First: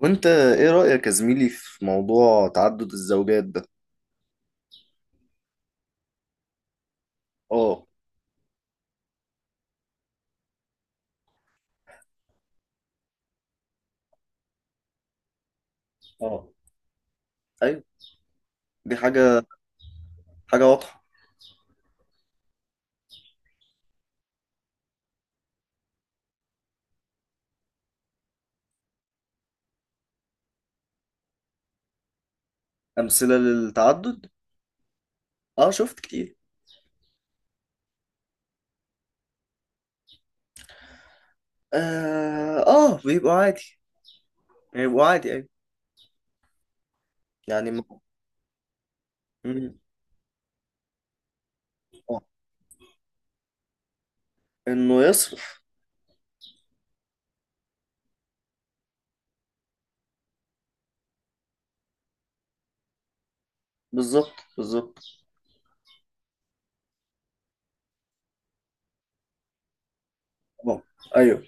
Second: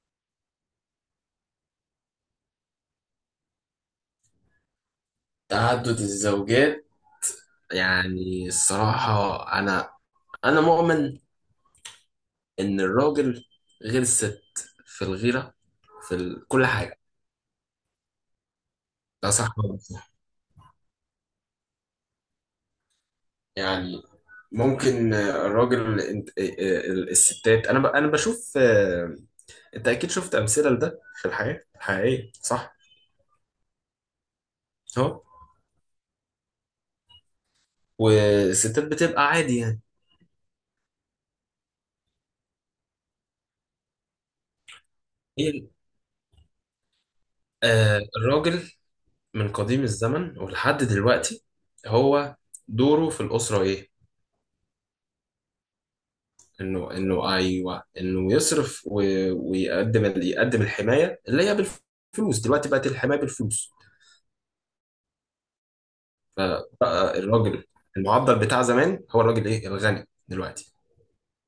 وانت ايه رأيك يا زميلي في موضوع تعدد الزوجات ده؟ تعدد الزوجات. اه. يعني الصراحة، أنا أنا مؤمن إن الراجل غير الست، في الغيرة، في اه، كل حاجة. ايوه. دي ده صح ولا مش صح؟ حاجة واضحة. يعني ممكن الراجل الستات، أنا بشوف أنت أكيد شفت أمثلة لده في الحياة الحقيقية، صح؟ أمثلة للتعدد. أهو. اه، شفت كتير. والستات بتبقى عادي يعني. اه، آه، بيبقوا عادي. بيبقوا عادي، ايوه. هي- يعني الراجل من م- قديم الزمن ولحد دلوقتي، آه. هو دوره في الأسرة إيه؟ انه يصرف. انه انه ايوه، انه يصرف يقدم الحمايه اللي هي بالفلوس. دلوقتي بقت الحمايه بالفلوس، بالظبط، بالظبط. فبقى الراجل المعضل بتاع زمان هو الراجل ايه الغني دلوقتي. اه، ايوه.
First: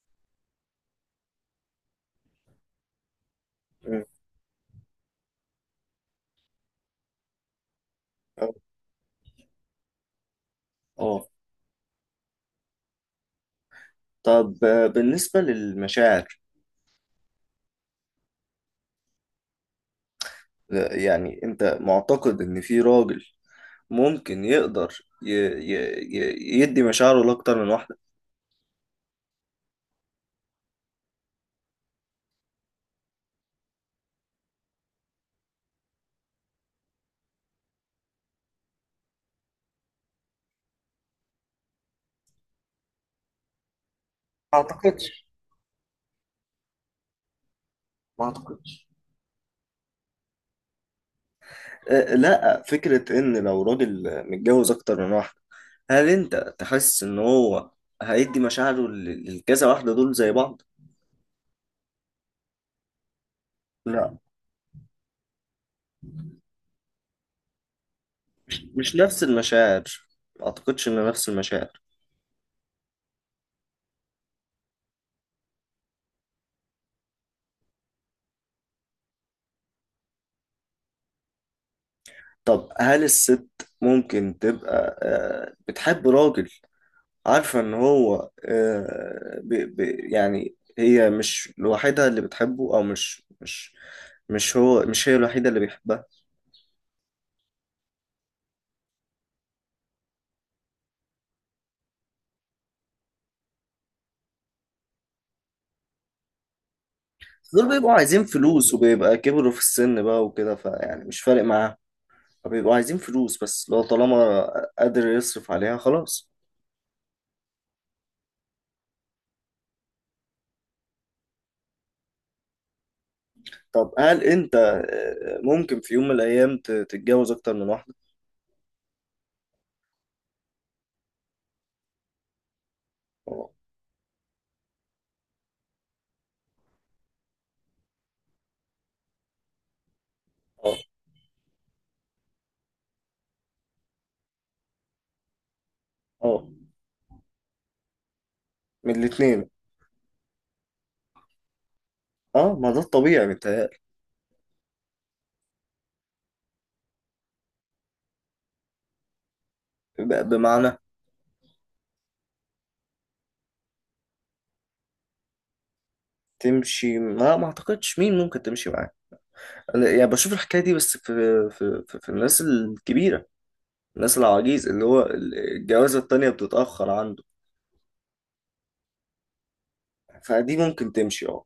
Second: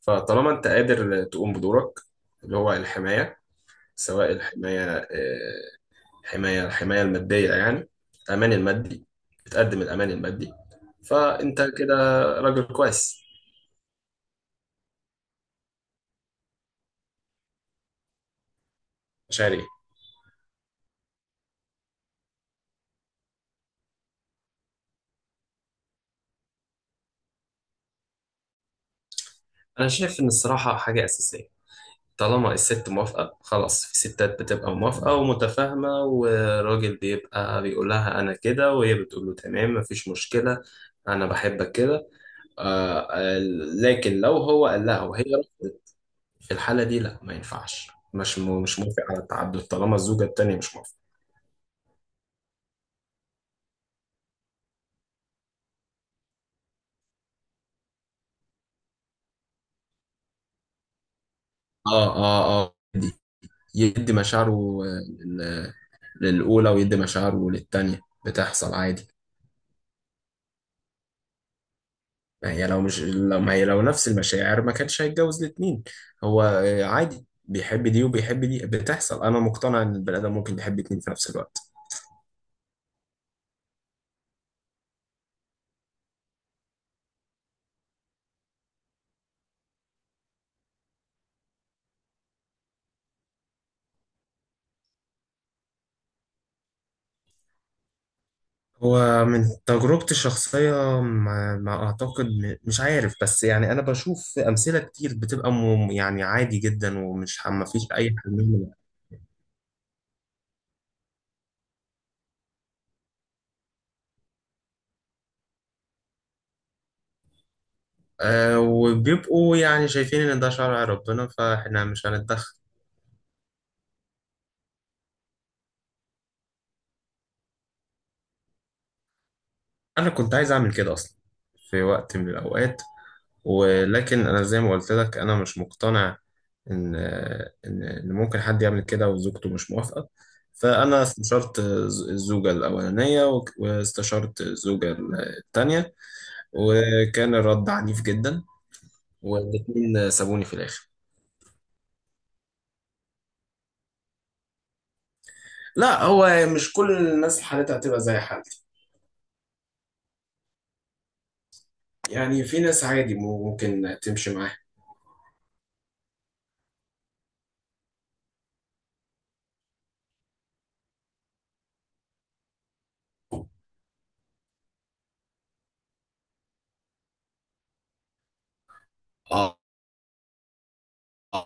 فطالما انت قادر تقوم بدورك اللي هو الحمايه، م- سواء الحمايه آه، حمايه الحمايه الماديه يعني، اه الامان المادي، بتقدم الامان المادي، آه. فانت كده راجل كويس. طب، بالنسبة للمشاعر. مش عارف. لا، يعني انت معتقد ان في راجل ممكن يقدر يدي مشاعره لأكتر من واحدة؟ انا شايف ان الصراحه حاجه اساسيه. طالما الست موافقة خلاص، في ستات بتبقى موافقة ومتفاهمة، والراجل بيبقى بيقول لها أنا كده، وهي بتقول له تمام مفيش مشكلة، أنا بحبك كده. آه آه، لكن لو هو قال أعتقد لها وهي رفضت، في الحالة دي لا، ما ينفعش، ما مش اعتقدش. موافق على التعدد طالما الزوجة التانية مش موافقة. لا، فكرة ان لو راجل متجوز اكتر من واحدة، هل انت تحس ان هو هيدي مشاعره للكذا واحدة دول زي بعض؟ اه اه اه، يدي لا، مشاعره، آه، لل- للأولى ويدي مشاعره للتانية، بتحصل مش عادي. نفس المشاعر. ما اعتقدش ان نفس المشاعر. ما هي لو نفس المشاعر ما كانش هيتجوز الاتنين. هو عادي، بيحب دي وبيحب دي، بتحصل. انا مقتنع ان البني ادم ممكن يحب اتنين في نفس الوقت. طب هل الست ممكن تبقى بتحب راجل عارفة ان هو يعني هي مش لوحدها اللي بتحبه، او مش مش مش هو مش هي الوحيدة اللي بيحبها. هو من تجربتي الشخصية، ما أعتقد، مش عارف، بس يعني أنا بشوف أمثلة كتير بتبقى يعني عادي جدا، ومش ما دول فيش بيبقوا أي عايزين حل منه. فلوس وبيبقى كبروا في السن بقى وكده، فيعني مش فارق معاهم. فبيبقوا عايزين فلوس بس، لو طالما قادر يصرف عليها خلاص. أه، وبيبقوا يعني شايفين إن ده شرع ربنا فإحنا مش هنتدخل. طب هل انت ممكن في يوم من الايام تتجوز اكتر من واحدة؟ انا كنت عايز اعمل كده اصلا في وقت من الاوقات، اه، ولكن انا زي ما قلت لك انا مش مقتنع ان ان إن ممكن حد يعمل كده وزوجته مش موافقة. اه، فانا استشرت الزوجة الاولانية واستشرت الزوجة التانية، اه. وكان الرد عنيف جدا، من الاتنين. والاتنين سابوني في الاخر. اه، ما ده الطبيعي متهيألي. لا، هو مش كل الناس حالتها هتبقى زي حالتي، بمعنى. يعني في ناس عادي ممكن تمشي معاها. تمشي؟ ما اعتقدش مين ممكن تمشي معاه. أنا يعني بشوف الحكاية دي بس في في الناس الكبيرة. الناس العواجيز اللي هو الجوازة التانية بتتأخر عنده، اه فدي ممكن تمشي، اه.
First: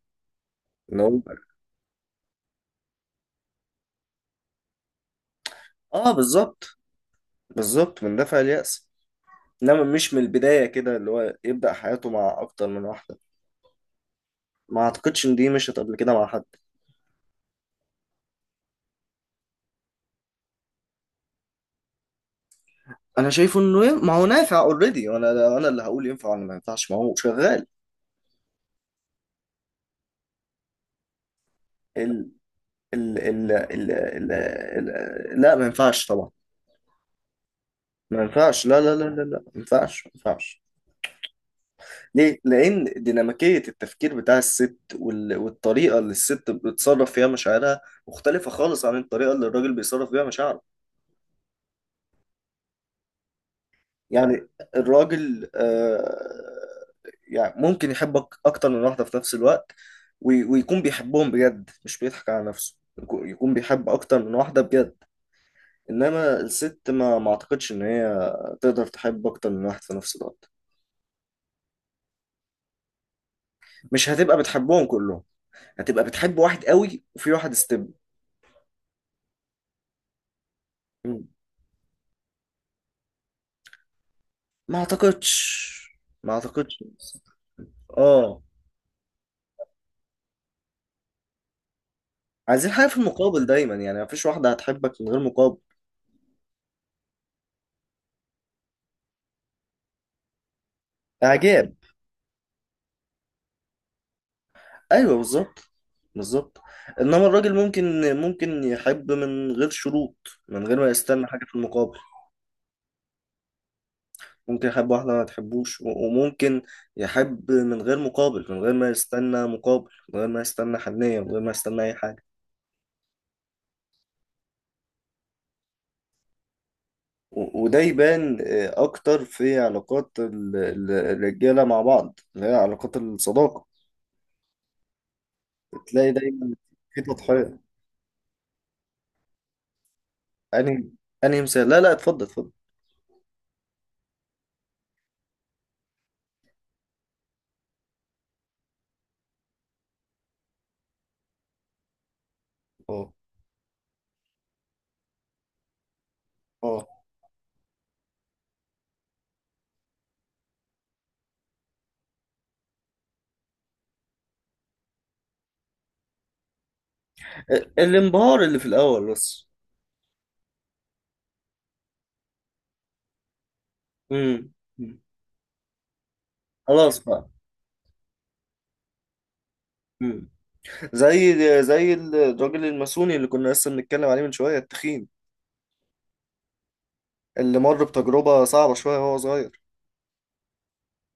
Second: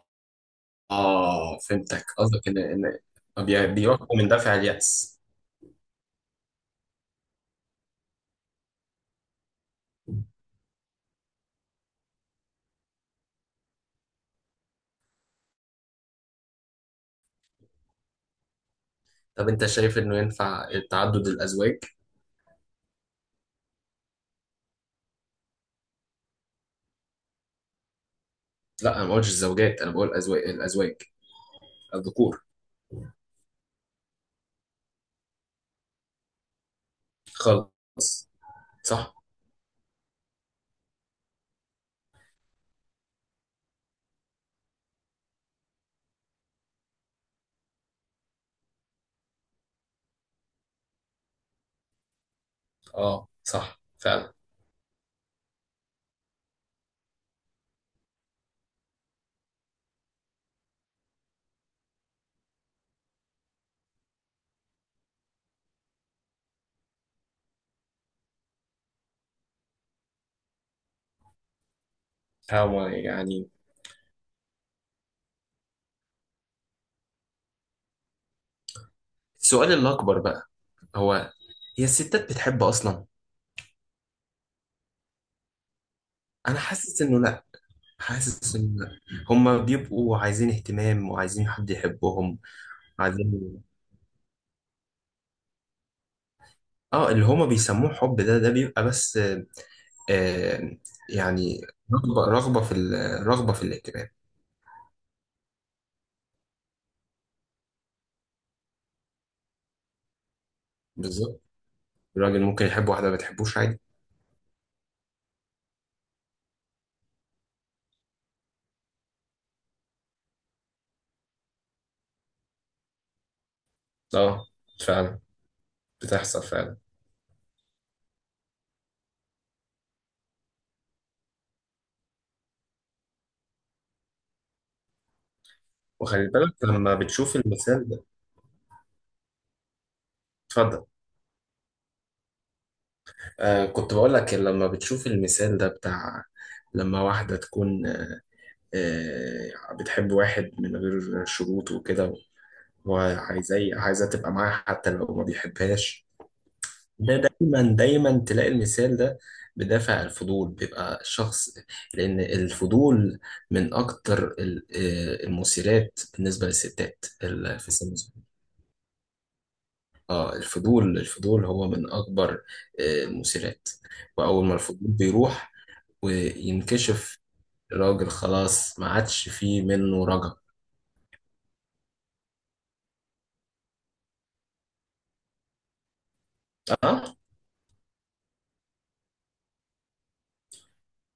ان هو. اه، فهمتك، قصدك ان ان بيحكم من دافع اليأس. اه، بالظبط. بالظبط من دافع اليأس. انما مش من البداية كده اللي هو يبدأ حياته مع اكتر من واحدة. ما اعتقدش ان دي مشت قبل كده مع حد. طب انت شايف انه ينفع تعدد الازواج؟ انا شايفه انه ما هو نافع اوريدي، وانا اللي هقول ينفع ولا ما ينفعش؟ ما هو شغال. لا، انا ما قلتش الزوجات، انا بقول ازواج، الازواج ال الذكور ال ال ال ال ال لا، ما ينفعش طبعا. ما خالص. ينفعش. لا، لا، لا، صح. لا، لا، ما ينفعش. ما ينفعش. ليه؟ لأن ديناميكية التفكير بتاع الست والطريقة اللي الست بتتصرف فيها مشاعرها مختلفة خالص عن الطريقة اللي الراجل بيصرف بيها مشاعره. اه صح فعلا. يعني الراجل، يعني ممكن يحبك اكتر من واحدة في نفس الوقت ويكون بيحبهم بجد، مش بيضحك على نفسه، يكون بيحب اكتر من واحدة بجد. انما الست ما اعتقدش ان هي تقدر تحب اكتر من واحد في نفس الوقت. هو يعني مش هتبقى بتحبهم كلهم، هتبقى بتحب واحد قوي وفي واحد استبن. السؤال الاكبر بقى، هو هي الستات بتحب اصلا؟ ما اعتقدش، ما انا اعتقدش. حاسس انه لا، اه. حاسس انه لا. هما بيبقوا عايزين اهتمام وعايزين حد يحبهم. عايزين حاجة في المقابل عايزين. دايما يعني، مفيش واحدة هتحبك من غير مقابل. اه، اللي هما بيسموه حب ده، بيبقى بس آه، يعني اعجاب. رغبة في الاهتمام. ايوه، بالظبط. بالظبط. انما الراجل ممكن يحب من غير شروط. من غير ما يستنى بالظبط. حاجه في المقابل. الراجل ممكن يحب واحدة ما بتحبوش عادي. ممكن يحب واحده ما تحبوش، وممكن يحب من غير مقابل، من غير ما يستنى مقابل، من غير ما يستنى حنيه، من غير ما يستنى اي حاجه. اه فعلا، بتحصل فعلا. وده يبان اكتر في علاقات الرجاله مع بعض اللي هي علاقات الصداقه. بتلاقي وخلي دايما بالك لما في بتشوف تضحيه. المثال ده. انهي اتفضل. انهي مثال؟ لا، لا، اتفضل، اتفضل. كنت بقول لك لما بتشوف المثال ده بتاع لما واحدة تكون بتحب واحد من غير شروط وكده، اه، وعايزاه عايزاه تبقى معاه حتى لو ما بيحبهاش. اه. ده دايما دايما تلاقي المثال ده. بدافع الفضول بيبقى الشخص، لأن الفضول من أكتر المثيرات بالنسبة للستات في سن صغير. الانبهار اللي في الاول بس. اه، الفضول هو من أكبر المثيرات. وأول امم. ما الفضول بيروح خلاص وينكشف، بقى. الراجل خلاص ما عادش فيه منه امم. رجا. زي زي الراجل الماسوني اللي كنا لسه بنتكلم عليه من شوية، التخين. اه. اللي مر بتجربة صعبة شوية وهو صغير.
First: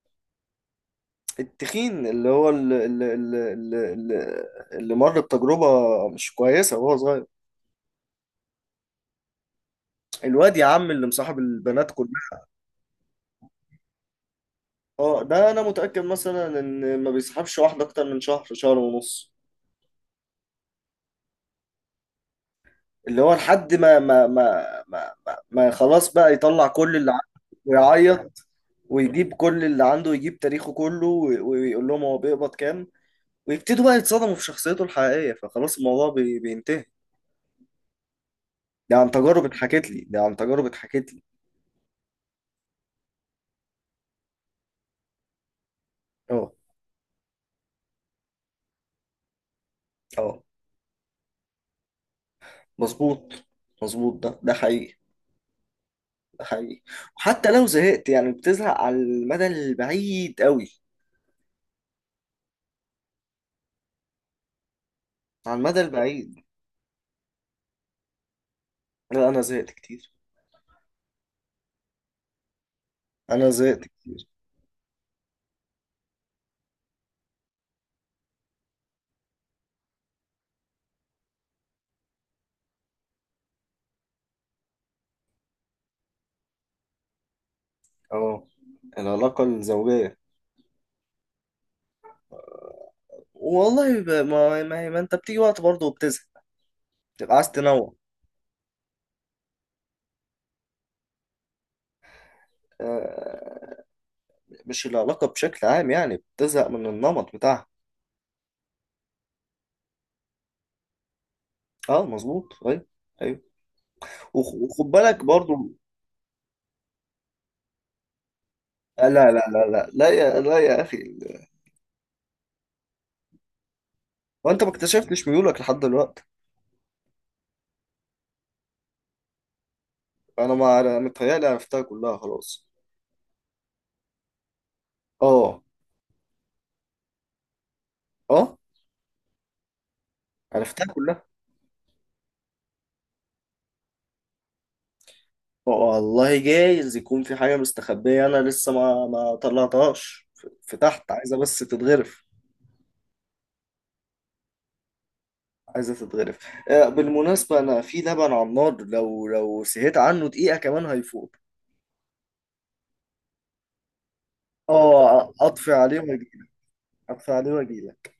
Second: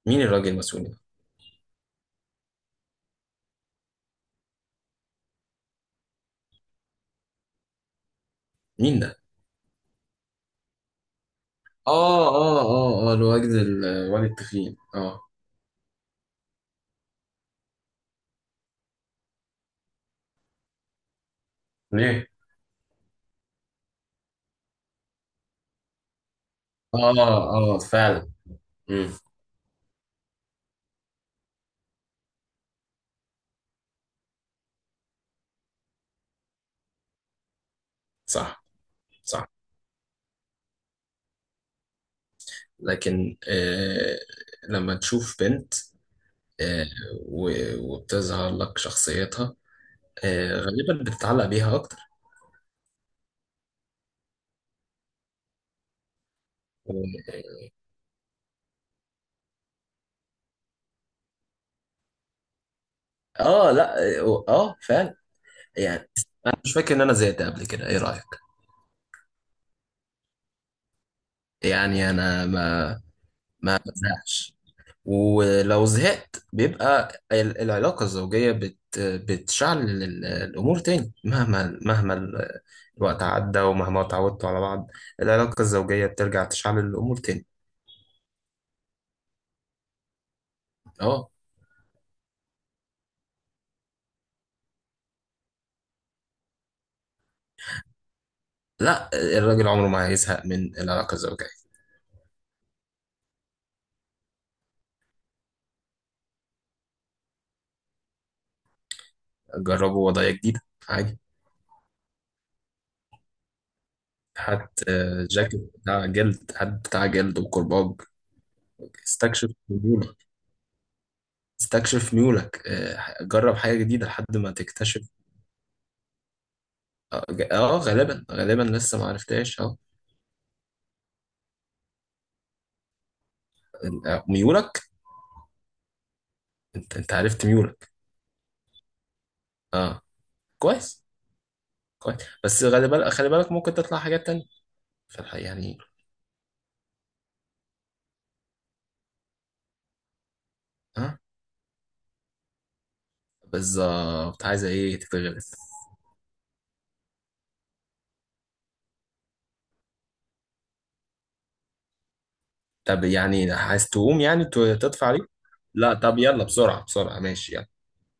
مين الراجل المسؤول ده؟ التخين اللي هو اللي, اللي مر بتجربة مش كويسة وهو صغير. مين ده؟ الواد يا عم اللي مصاحب البنات اه كلها. اه اه اه، الواد الواد التخين اه. اه، ده انا متأكد مثلا ان ما بيصاحبش واحدة اكتر من شهر، شهر ونص. ليه؟ اللي هو لحد ما خلاص بقى يطلع كل اللي عنده اه اه فعلا. ويعيط. مم. ويجيب كل اللي عنده ويجيب تاريخه كله، ويقول لهم هو بيقبض كام. ويبتدوا بقى يتصدموا في شخصيته الحقيقية، فخلاص الموضوع بينتهي. صح. ده عن تجارب صح، اتحكت لي، ده عن تجارب اتحكت لي. لكن لما تشوف بنت، اه، آه وبتظهر لك شخصيتها، اه، غالبا بتتعلق بيها اكتر. مظبوط، مظبوط. ده حقيقي، ده حقيقي. وحتى و- لو زهقت، يعني بتزهق على المدى البعيد قوي. اه لا اه، فعلا. على المدى يعني البعيد. انا مش فاكر ان انا زهقت قبل كده، ايه رايك؟ لا، انا زهقت كتير، يعني انا ما انا ما زهقت كتير. بزهقش، ولو زهقت بيبقى العلاقه الزوجيه بتشعل الامور تاني، مهما مهما الوقت عدى، ومهما اتعودتوا على بعض. العلاقه الزوجيه بترجع تشعل الامور تاني. اه. العلاقة الزوجية؟ اه والله، ما انت بتيجي وقت برضه وبتزهق. بتبقى عايز تنوع. لا، الراجل عمره ما هيزهق من العلاقة الزوجية. آه، مش العلاقة بشكل عام، يعني بتزهق من النمط بتاعها. جربوا وضعية جديدة عادي. اه، مظبوط، ايوه. ايوه. هات وخد بالك جاكيت برضه. بتاع جلد، هات بتاع جلد وكرباج. لا، لا، استكشف لا، لا، لا، ميولك. يا، لا يا اخي. استكشف ميولك. جرب حاجة جديدة لحد ما وانت ما تكتشف. اكتشفتش ميولك لحد دلوقتي؟ اه غالبا غالبا لسه ما عرفتهاش اه. انا ما متهيألي عرفتها كلها خلاص. ميولك. اه. انت عرفت ميولك. اه، اه. عرفتها كويس كلها. كويس. بس خلي بالك، خلي بالك، ممكن تطلع حاجات تانية في الحقيقة يعني. والله جايز يكون في حاجة مستخبية، أنا لسه ما طلعتهاش، في تحت، اه عايزة بس تتغرف. بالظبط، عايزة ايه تتغلب؟ عايزة تتغرف. بالمناسبة أنا في لبن على النار، لو سهيت عنه دقيقة كمان هيفوت. طب يعني عايز تقوم يعني تطفي عليك؟ اه، أطفي لا عليه طب يلا، وأجيلك. بسرعة بسرعة، أطفي عليه ماشي، يلا. وأجيلك.